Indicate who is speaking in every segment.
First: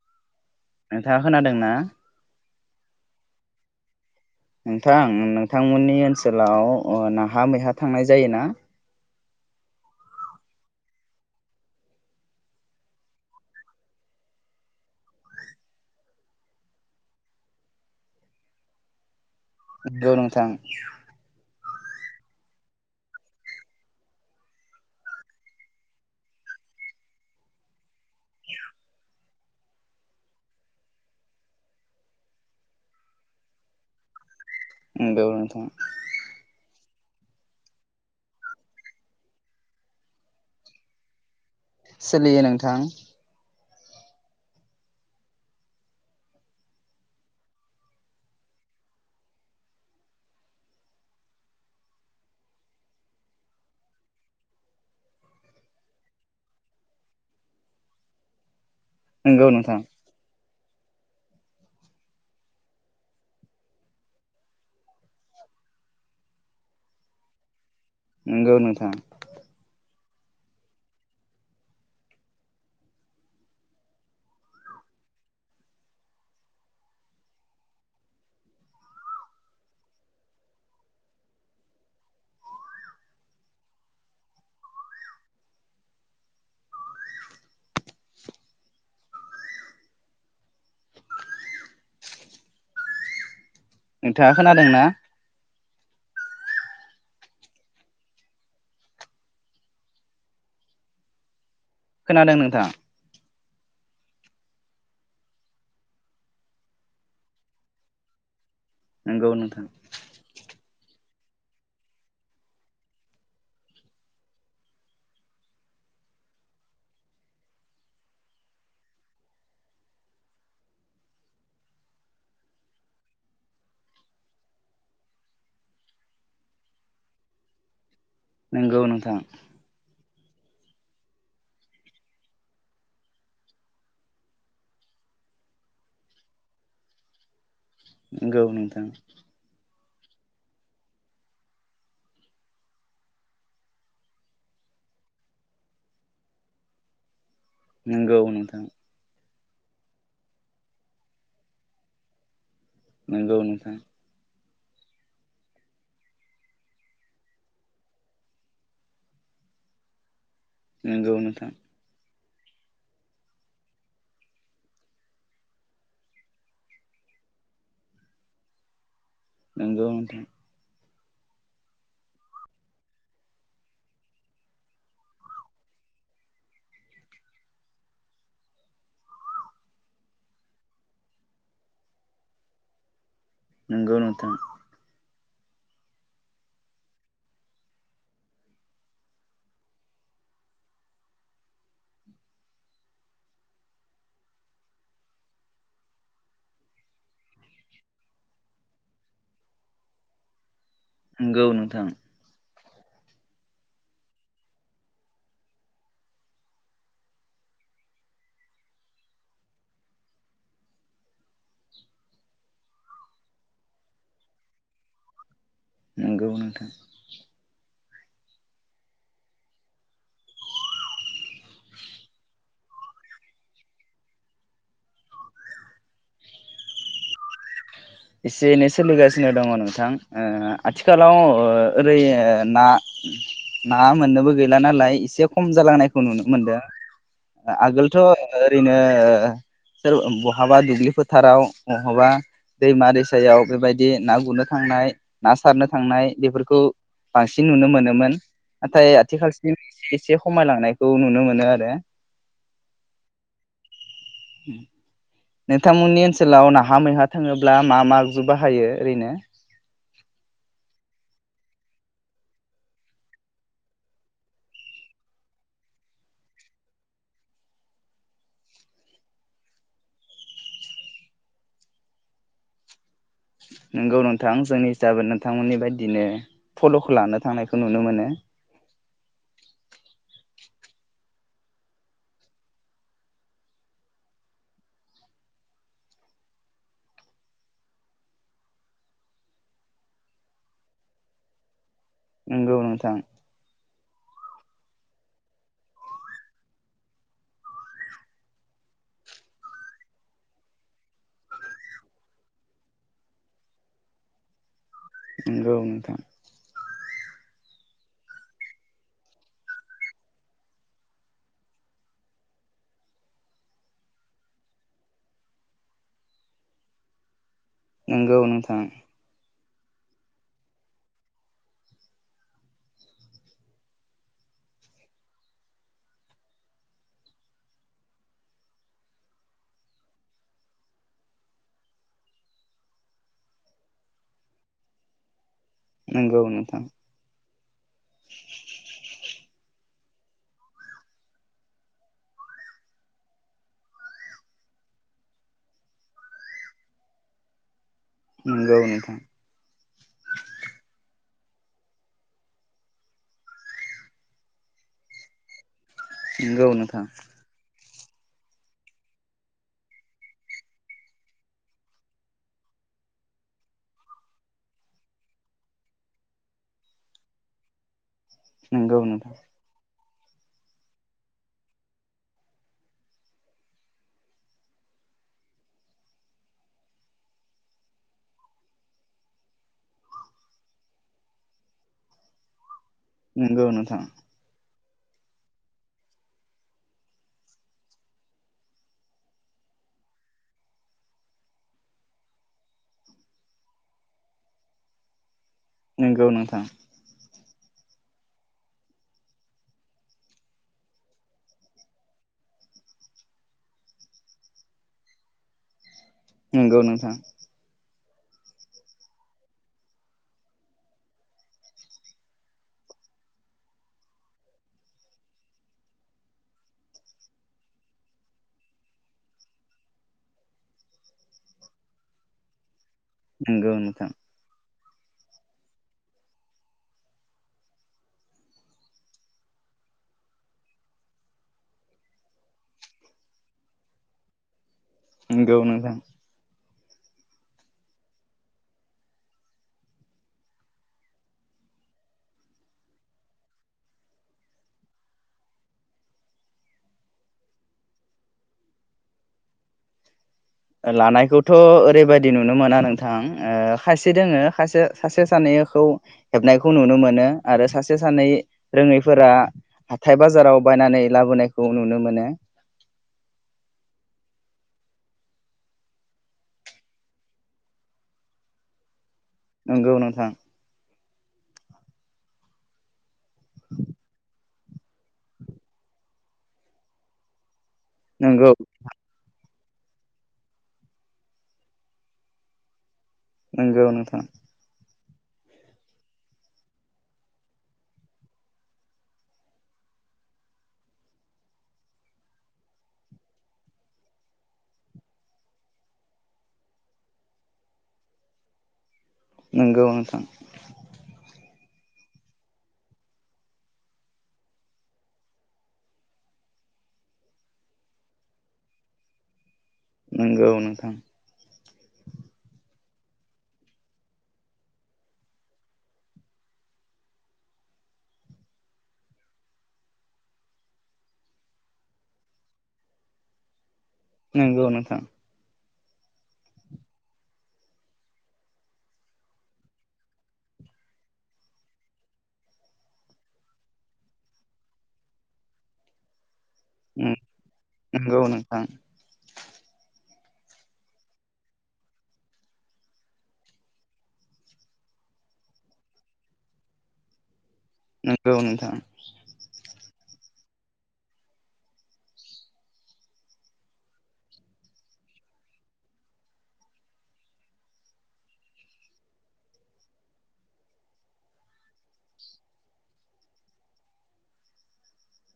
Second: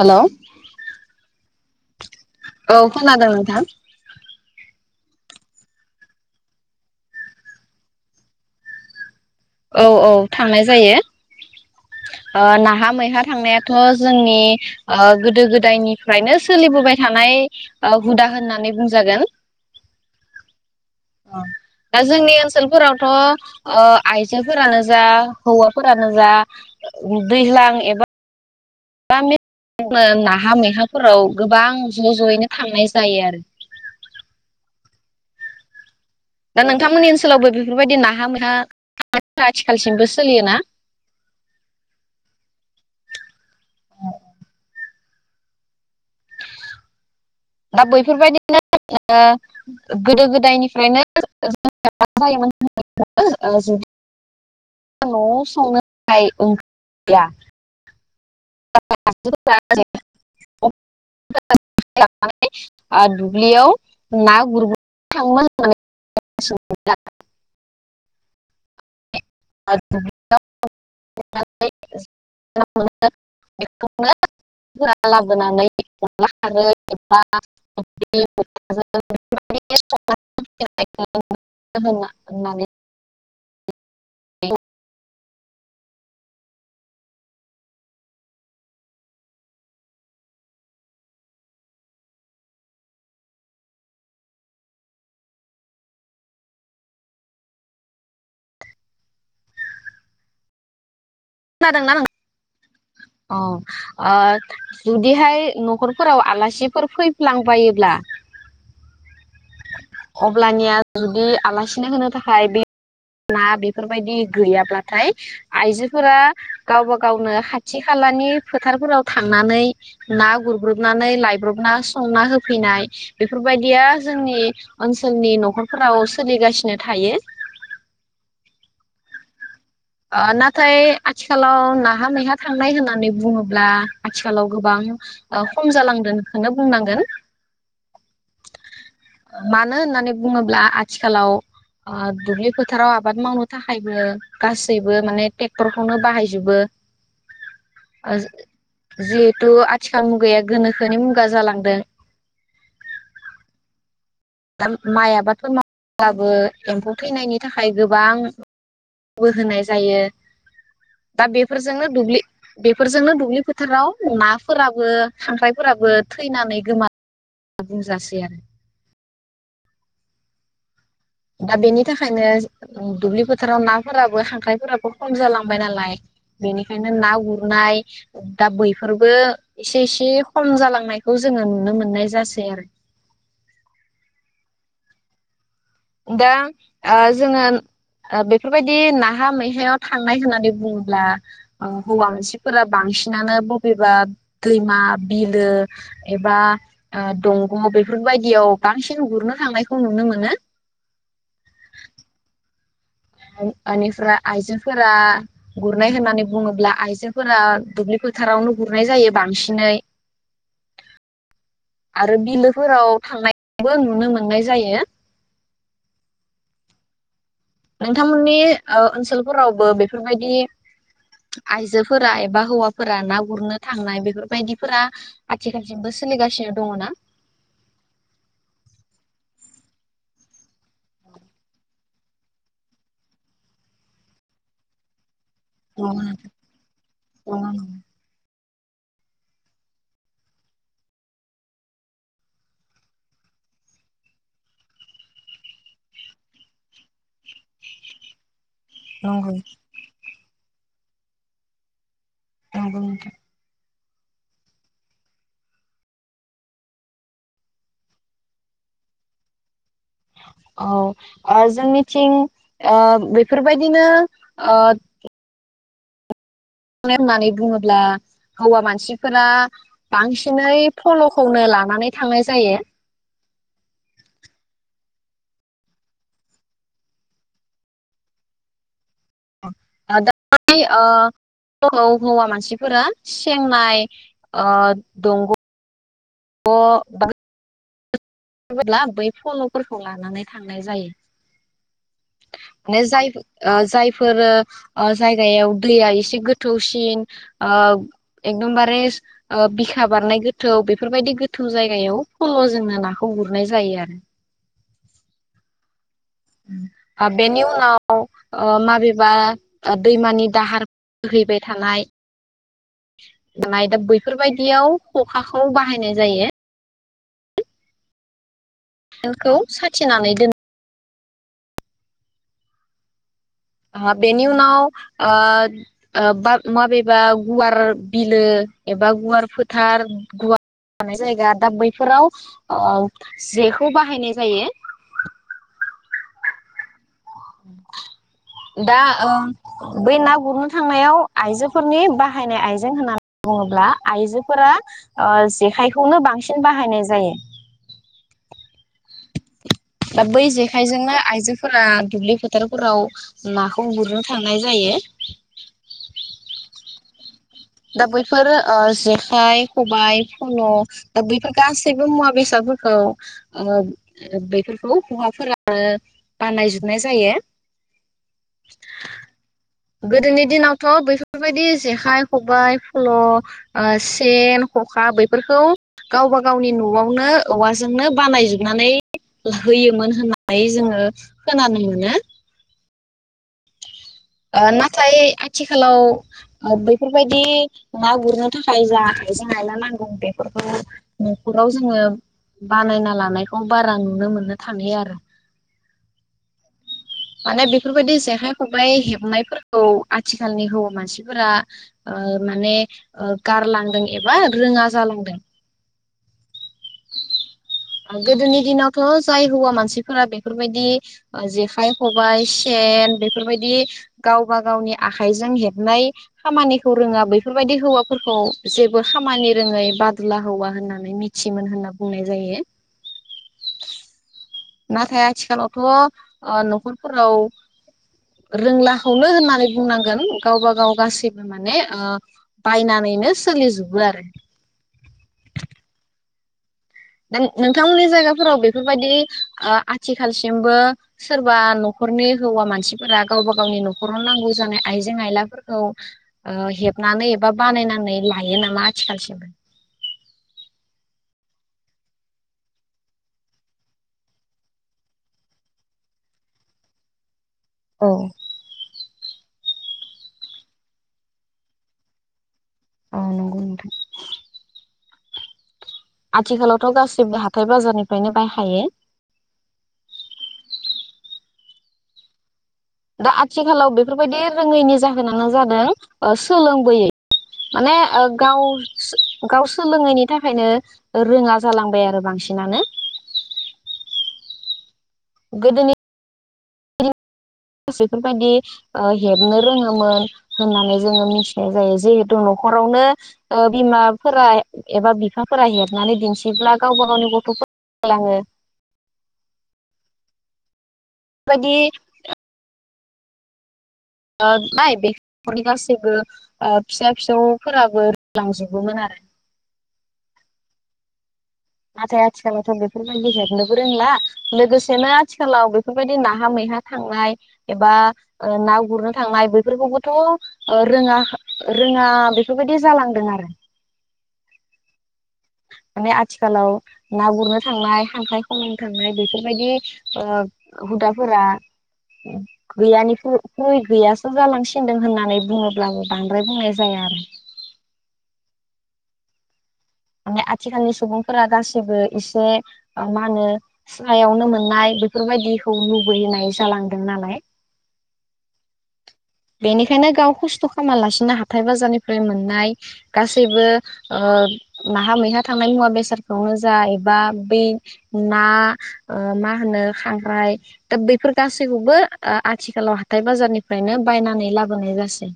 Speaker 1: हेल'
Speaker 2: नोंथाङा खोनादोंना?
Speaker 1: औ [unintelligible]
Speaker 2: नोंथां नोंथांमोननि ओनसोलाव ओ नाहा मैहा थांनाय जायो ना?
Speaker 1: औ औ थांनाय जायो ओ नाहा मैहा थांनायाथ' जोंनि ओ गोदो गोदायनिफ्रायनो सोलिबोबाय थानाय ओ हुदा होननानै बुंजागोन।
Speaker 2: [unintelligible] नोंथां
Speaker 1: दा जोंनि ओनसोलफोरावथ' ओ आइजोेंफोरानो जा हौवाफोरानो जा दैज्लां एबा [unintelligible] नाहा मैहाफोराव गोबां ज' ज'यैनो थांनाय जायो आरो
Speaker 2: उम नंगौ
Speaker 1: दा नोंथांमोननि ओनसोलावबो बेफोरबायदि नाहा मा आथि [inaudible] खालसिमबो सोलियोना?
Speaker 2: सोलियो नोंथां
Speaker 1: दा बैफोरबायदिनो [inaudible] गोदो गोदायनिफ्रायनो ज [inaudible] म [inaudible] जायोमोन ज न'आव संनो ओंथिया
Speaker 2: नंगौ नोंथां
Speaker 1: [unintelligible] [unintelligible] दुब्लियाव [inaudible] ना [unintelligible] गुर [unintelligible] थाङोमोन होननानै [unintelligible]
Speaker 2: नंगौ नोंथां
Speaker 1: [unintelligible]
Speaker 2: नोंथाङा खोनादोंना?
Speaker 1: खोनादोंना नों
Speaker 2: खोनादों नोंथां
Speaker 1: अ अ जुदिहाय न'खरफोराव आलासिफोर फैफ्लांबायोब्ला
Speaker 2: नंगौ नोंथां
Speaker 1: अब्लानिया जुदि आलासिनो होनो थाखाय बे ना बेफोरबायदि गैयाब्लाथाय आइजो फोर गावबा गावनो खाथि खालानि फोथारफोराव थांनानै
Speaker 2: नोंगौ नोंथां
Speaker 1: ना [inaudible] नाथाय आथिखालाव नाहा नमैहा थांनाय होननानै बुङोब्ला आथिखालाव गोबां खम जालांदोंखोनो बुंनांगोन।
Speaker 2: नोंगौ नोंथां
Speaker 1: मानो होननानै बुङोब्ला आथिखालाव दुब्लि फोथाराव आबाद मावनो थाखायबो गासैबो माने टे क्टरखौनो बाहायजोबो
Speaker 2: नोंगौ नोंथां
Speaker 1: थ' आथिखाल मुगाया गोनोखोनि मुगा जालांदों।
Speaker 2: नंगौ नोंथां
Speaker 1: दा माइ आबादफोर मावोब्लाबो एम्फौ थैनायनि थाखाय गोबां बो होनाय जायो
Speaker 2: नंगौ
Speaker 1: दा
Speaker 2: नोंथां
Speaker 1: बेफोरजोंनो दुब्लि बेफोरजोंनो दुब्लि फोथाराव नाफोराबो खांख्राइफोराबो थैनानै गोमा बुंजासै आरो
Speaker 2: नोंगौ नोंथां
Speaker 1: दा बेनि थाखायनो दुब्लि फोथाराव नाफोराबो खांख्रायफोराबो खम जालांबाय नालाय बेनिखायनो ना गुरनाय दा बैफोरबो एसे एसे खम जालांनायखौ जोङो नुनो मोननाय जासै आरो।
Speaker 2: नोंगौ नोंथां
Speaker 1: दा ओ जोङो बेफोरबायदि नाहा मैहायाव थांनाय होननानै बुङोब्ला हौवा मोनसेफोरा बांसिनानो बबेबा दैमा बिलो एबा दंग' बेफोरबायदियाव बांसिन गुरनो थांनायखौ नुनो मोनो।
Speaker 2: नोंगौ नोंथां
Speaker 1: बेनिफ्राय आइजोेंफोरा गुरनाय होननानै बुङोब्ला आइजोफोरा दुब्लि फोथारावनो गुरनाय जायो बांसिनै आरो बिलोफोराव थांनायबो नुनो मोननाय जायो।
Speaker 2: नोंगौ नोंथां
Speaker 1: नोंथांमोननि ओ ओनसोलफोरावबो बेफोरबायदि आइजोफोरा एबा हौवा फोर ना गुरनो थांनाय बेफोरबायदिफोरा आथिखालसिमबो सोलिगासिनो दङ ना?
Speaker 2: एसे एनै सोलिगासिनो दङ नोंथां ओ आथिखालाव ओ ओरै ओ ना ना मोननोबो गैला नालाय एसे खम जालांनायखौ नुनो
Speaker 1: नंगौ
Speaker 2: मोनदों। आगोलथ' ओरैनो सोर बहाबा दुब्लि फोथाराव बहाबा दैमा दैसायाव बेबायदि ना गुरनो थांनाय ना सारनो थांनाय बेफोरखौ बांसिन नुनो मोनोमोन। नाथाय आथिखालसिम एसे एसे खमायलांनायखौ नुनो मोनो आरो।
Speaker 1: औ औ।
Speaker 2: [inaudible] नोंथांमोननि ओनसोलाव नाहा मैहा थाङोब्ला मा मा आगजु बाहायो ओरैनो?
Speaker 1: औ ओ जोंनिथिं ओ बेफोरबायदिनो ओ मे होननानै बुङोब्ला हौवा मानसिफोरा बांसिनै फल'खौनो लानानै थांनाय जायो।
Speaker 2: नोंगौ नोंथां जोंनि हिसाबै नोंथांमोननि बायदिनो फल'खौ लानो थांनायखौ नुनो मोनो।
Speaker 1: दा हौवा मानसिफोरा सेंनाय ओ दंग' [unintelligible] बा ब्ला बै फल'फोरखौ लानानै थांनाय जायो।
Speaker 2: नंगौ
Speaker 1: माने
Speaker 2: नोंथां
Speaker 1: जाय ओ जाय बेफोरो ओ जायगायाव दैया एसे गोथौसिन ओ एकदमबारे बिखा बारनाय गोथौ बेफोरबायदि गोथौ जायगायाव फल' जोंनो ना खौ गुरनाय जायो आरो।
Speaker 2: नंगौ नोंथां।
Speaker 1: आ बेनि उनाव ओ माबेबा ओ दैमानि दाहार बोहैबाय थानाय मायबा बैफोरबायदियाव खखाखौ बाहायनाय जायो।
Speaker 2: नंगौ नोंथां।
Speaker 1: [unintelligible] साथिनानै दोन ओ बेनि उनाव ओ ओ बा माबेबा गुवार बिलो एबा गुवार फोथार गुवार थानाय जायगा दा बैफोराव जेखौ बाहायनाय जायो।
Speaker 2: नंगौ नोथां।
Speaker 1: दा ओ बै ना गुरनो थांनायाव आइजोफोरनि बाहायनाय आइजें होननानै बुङोब्ला आइजोफोरा ओ जेखायखौनो बांसिन बाहायनाय जायो।
Speaker 2: नंगौ नोंथां।
Speaker 1: दा बै जेखायजोंनो आइजोफोरा दुब्लि फोथारफोराव नाखौ गुरनो थांनाय जायो।
Speaker 2: नंगौ नोथां।
Speaker 1: दा बैफोर ओ जेखाइ खबाइ फल' दा बैफोर गासैबो मुवा बेसादफोरखौ ओ बेफोरखौ हौवाफोरा बानायजोबनाय जायो।
Speaker 2: नंगौ नोंथां।
Speaker 1: गोदोनि दिनावथ' बेफोरबायदि जेखाइ खबाइ फल' ओ सेन खखा बैफोरखौ गावबा गावनि न'आवनो औवाजोंनो बानायजोबनानै होयोमोन होननानै जोङो खोनानो मोनो।
Speaker 2: नंगौ नोंथां।
Speaker 1: नाथाय आथिखालाव बेफोरबायदि ना गुरनो थाखाय जा आइजें-आयला नांगौ बेफोरखौ न'खराव जोङो बानायना लानायखौ बारा नुनो मोननो थालिया आरो।
Speaker 2: नंगौ नोंथां।
Speaker 1: माने बेफोरबायदि जेखाय खबाइ हेब नायफोरखौ आथिखालनि हौवा मानसिफोरा ओ माने ओ गारलांदों एबा रोङा जालांदों।
Speaker 2: नंगौ नोंथां।
Speaker 1: गोदोनि दिनावथ' जाय हौवा मानसिफोरा बेफोरबायदि ओ जेखाइ खबाइ सेन बेफोरबायदि गावबा गावनि आखाइजों हेबनाय खामानिखौ रोङा बेफोरबायदि हौवाफोरखौ जेबो खामानि रोङै बादुला हौवा होननानै मिथि मोन होनना बुंनाय जायो।
Speaker 2: नंगौ नोंथां।
Speaker 1: नाथाय आथिखालावथ' ओ न'खरफोराव रोंलाखौनो होननानै बुंनांगोन गावबा गाव गासैबो माने ओ बायनानैनो सोलिजोबो आरो
Speaker 2: नंगौ नोंथां।
Speaker 1: दा नोंथांमोननि जायगाफोराव बेफोरबायदि ओ आथिखालसिमबो सोरबा न'खरनि हौवा मानसिफोरा गावबा गावनि न'खराव नांगौ जानाय आइजें आयलाफोरखौ ओ हेबनानै एबा बानायनानै लायो नामा आथिखालसिमबो
Speaker 2: लानायखौथ' ओरैबायदि नुनो मोना नोंथां ओ खायसे दोङो खायसे सासे सानैखौ हेबनायखौ नुनो मोनो। आरो सासे
Speaker 1: औ
Speaker 2: सानै रोङै फोरा हाथाय बाजाराव बायनानै लाबोनायखौ नुनो मोनो।
Speaker 1: ओ नंगौ नोंथां आथिखालावथ' गासैबो हाथाय बाजारनिफ्रायनो बायहायो।
Speaker 2: नंगौ नोंथां
Speaker 1: दा आथिखालाव बेफोरबायदि रोङैनि जाहोनानो जादों ओ सोलोंबोयै माने ओ
Speaker 2: नंगौ
Speaker 1: गाव गाव सोलोङैनि थाखायनो रोङा जालांबाय आरो बांसिनानो
Speaker 2: नंगौ नोंथां
Speaker 1: गोदोनि मानसिफोरबायदि ओ हेबनो रोङोमोन होननानै जोङो मिथिनाय जायो जिहेथु न'खरावनो ओ बिमाफोरा एबा बिफाफोरा हेबनानै दिनथिब्ला गावबा गावनि गथ'फोरा रोंलाङो।
Speaker 2: नंगौ नोंथां
Speaker 1: बायदि ओ [unintelligible] बेफोरनि गासैबो ओ फिसा फिसौफोराबो रोंलांजोबोमोन आरो
Speaker 2: नंगौ नोंथां
Speaker 1: नाथाय आथिखालावथ' बेफोरबायदि हेबनोबो रोंला लोगोसेनो आथिखालाव बेफोरबायदि नाहा मैहा थांनाय एबा ओ ना गुरनो थांनाय बेफोरखौबोथ' ओ रोङा रोङा बेफोरबायदि जालांदों आरो
Speaker 2: नंगौ नोंथां
Speaker 1: माने आथिखालाव ना गुरनो थांनाय खांख्राइ खन'नो थांनाय बेफोरबायदि ओ हुदाफोरा गैयानिख्रुय गैयासो जालांसिनदों होननानै बुङोब्लाबो बां ब्राय बुंनाय जाया आरो
Speaker 2: नंगौ नोंथां
Speaker 1: माने आथिखालनि सुबुंफोरा गासैबो एसे मा होनो सायावनो मोननाय बेफोरबायदिखौ लुबैनाय जालांदों नालाय।
Speaker 2: नोंगौ नोंथां
Speaker 1: बेनिखायनो गाव खस्थ' खालामालासिनो हाथाय बाजारनिफ्राय मोननाय गासैबो ओ नाहा मैहा थांनाय मुवा बेसादखौनो जा एबा बै ना मा होनो खांख्राय दा बैफोर गासैखौबो आथिखालाव हाथाय बाजारनिफ्रायनो बायनानै लाबोनाय जासै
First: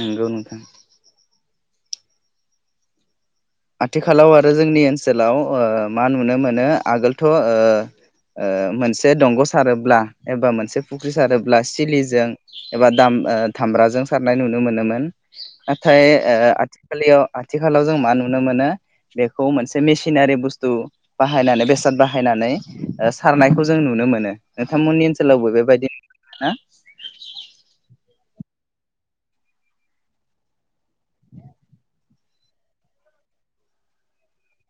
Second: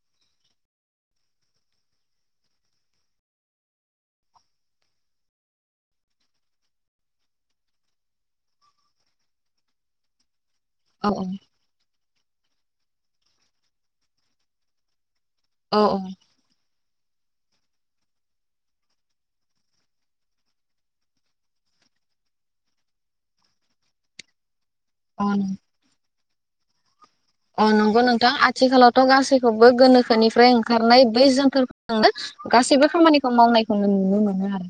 Speaker 2: नंगौ नोंथां आथिखालाव आरो जोंनि ओनसोलाव ओ मा नुनो मोनो आगोलथ' मोनसे दंग' सारोब्ला एबा मोनसे मोनसे फुख्रि
Speaker 1: औ
Speaker 2: सारोब्ला सिलिजों एबा दाम दामब्राजों सारनाय नुनो मोनोमोन।
Speaker 1: औ
Speaker 2: नाथाय आ लियाव आथिखालाव जों मा नुनो नुनो मोनो बेखौ मोनसे मेसिनारि बुस्थु बाहायनानै बेसाद बाहायनानै सारनायखौ जों नुनो मोनो। नोंथांमोननि
Speaker 1: औ
Speaker 2: ओनसोलावबो बेबायदिनो हा
Speaker 1: अ नंगौ नोंथां आथिखालावथ' गासैखौबो गोनोखोनिफ्राय ओंखारनाय बै जोनथोरजोंनो गासैबो खामानिखौ मावनायखौनो नुनो मोनो आरो।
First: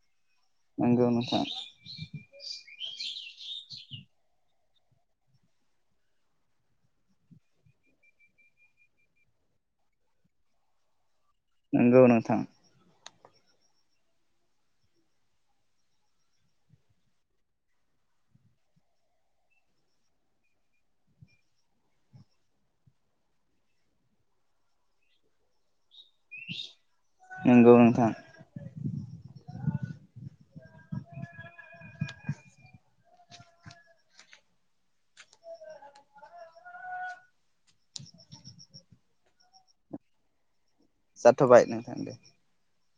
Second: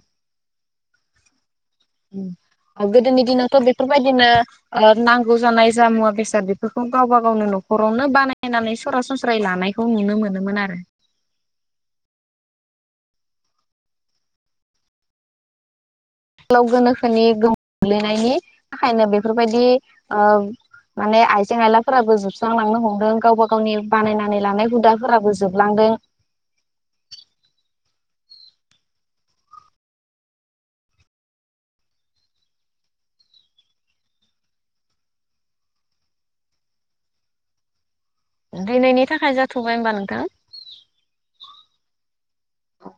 Speaker 2: नोंगौ नोथां
Speaker 1: थ' बेफोरबायाददिनो ओ नांगौ जानाय जा मुवा बेसाद बेफोरखौ गावबा गावनो न'खरावनो बानायनानै सरासनस्रायै लानायखौ नुनो मोनोमोन आरो।
Speaker 2: नंगौ नोंथां
Speaker 1: गोलाव गोनोखोनि गोमोम गोग्लैनायनि थाखायनो बेफोरबायदि अ माने आइजें आयलाफोराबो जोबस्रांलांनो हमदों गावबा गावनि बानायनानै लानाय हुदाफोराबो जोबलांदों।
Speaker 2: नंगौ नोंथां
Speaker 1: दिनि थाखाय जाथ'बाय होनबा नोंथां।
Speaker 2: जाथ'बाय नोंथां दे
Speaker 1: औ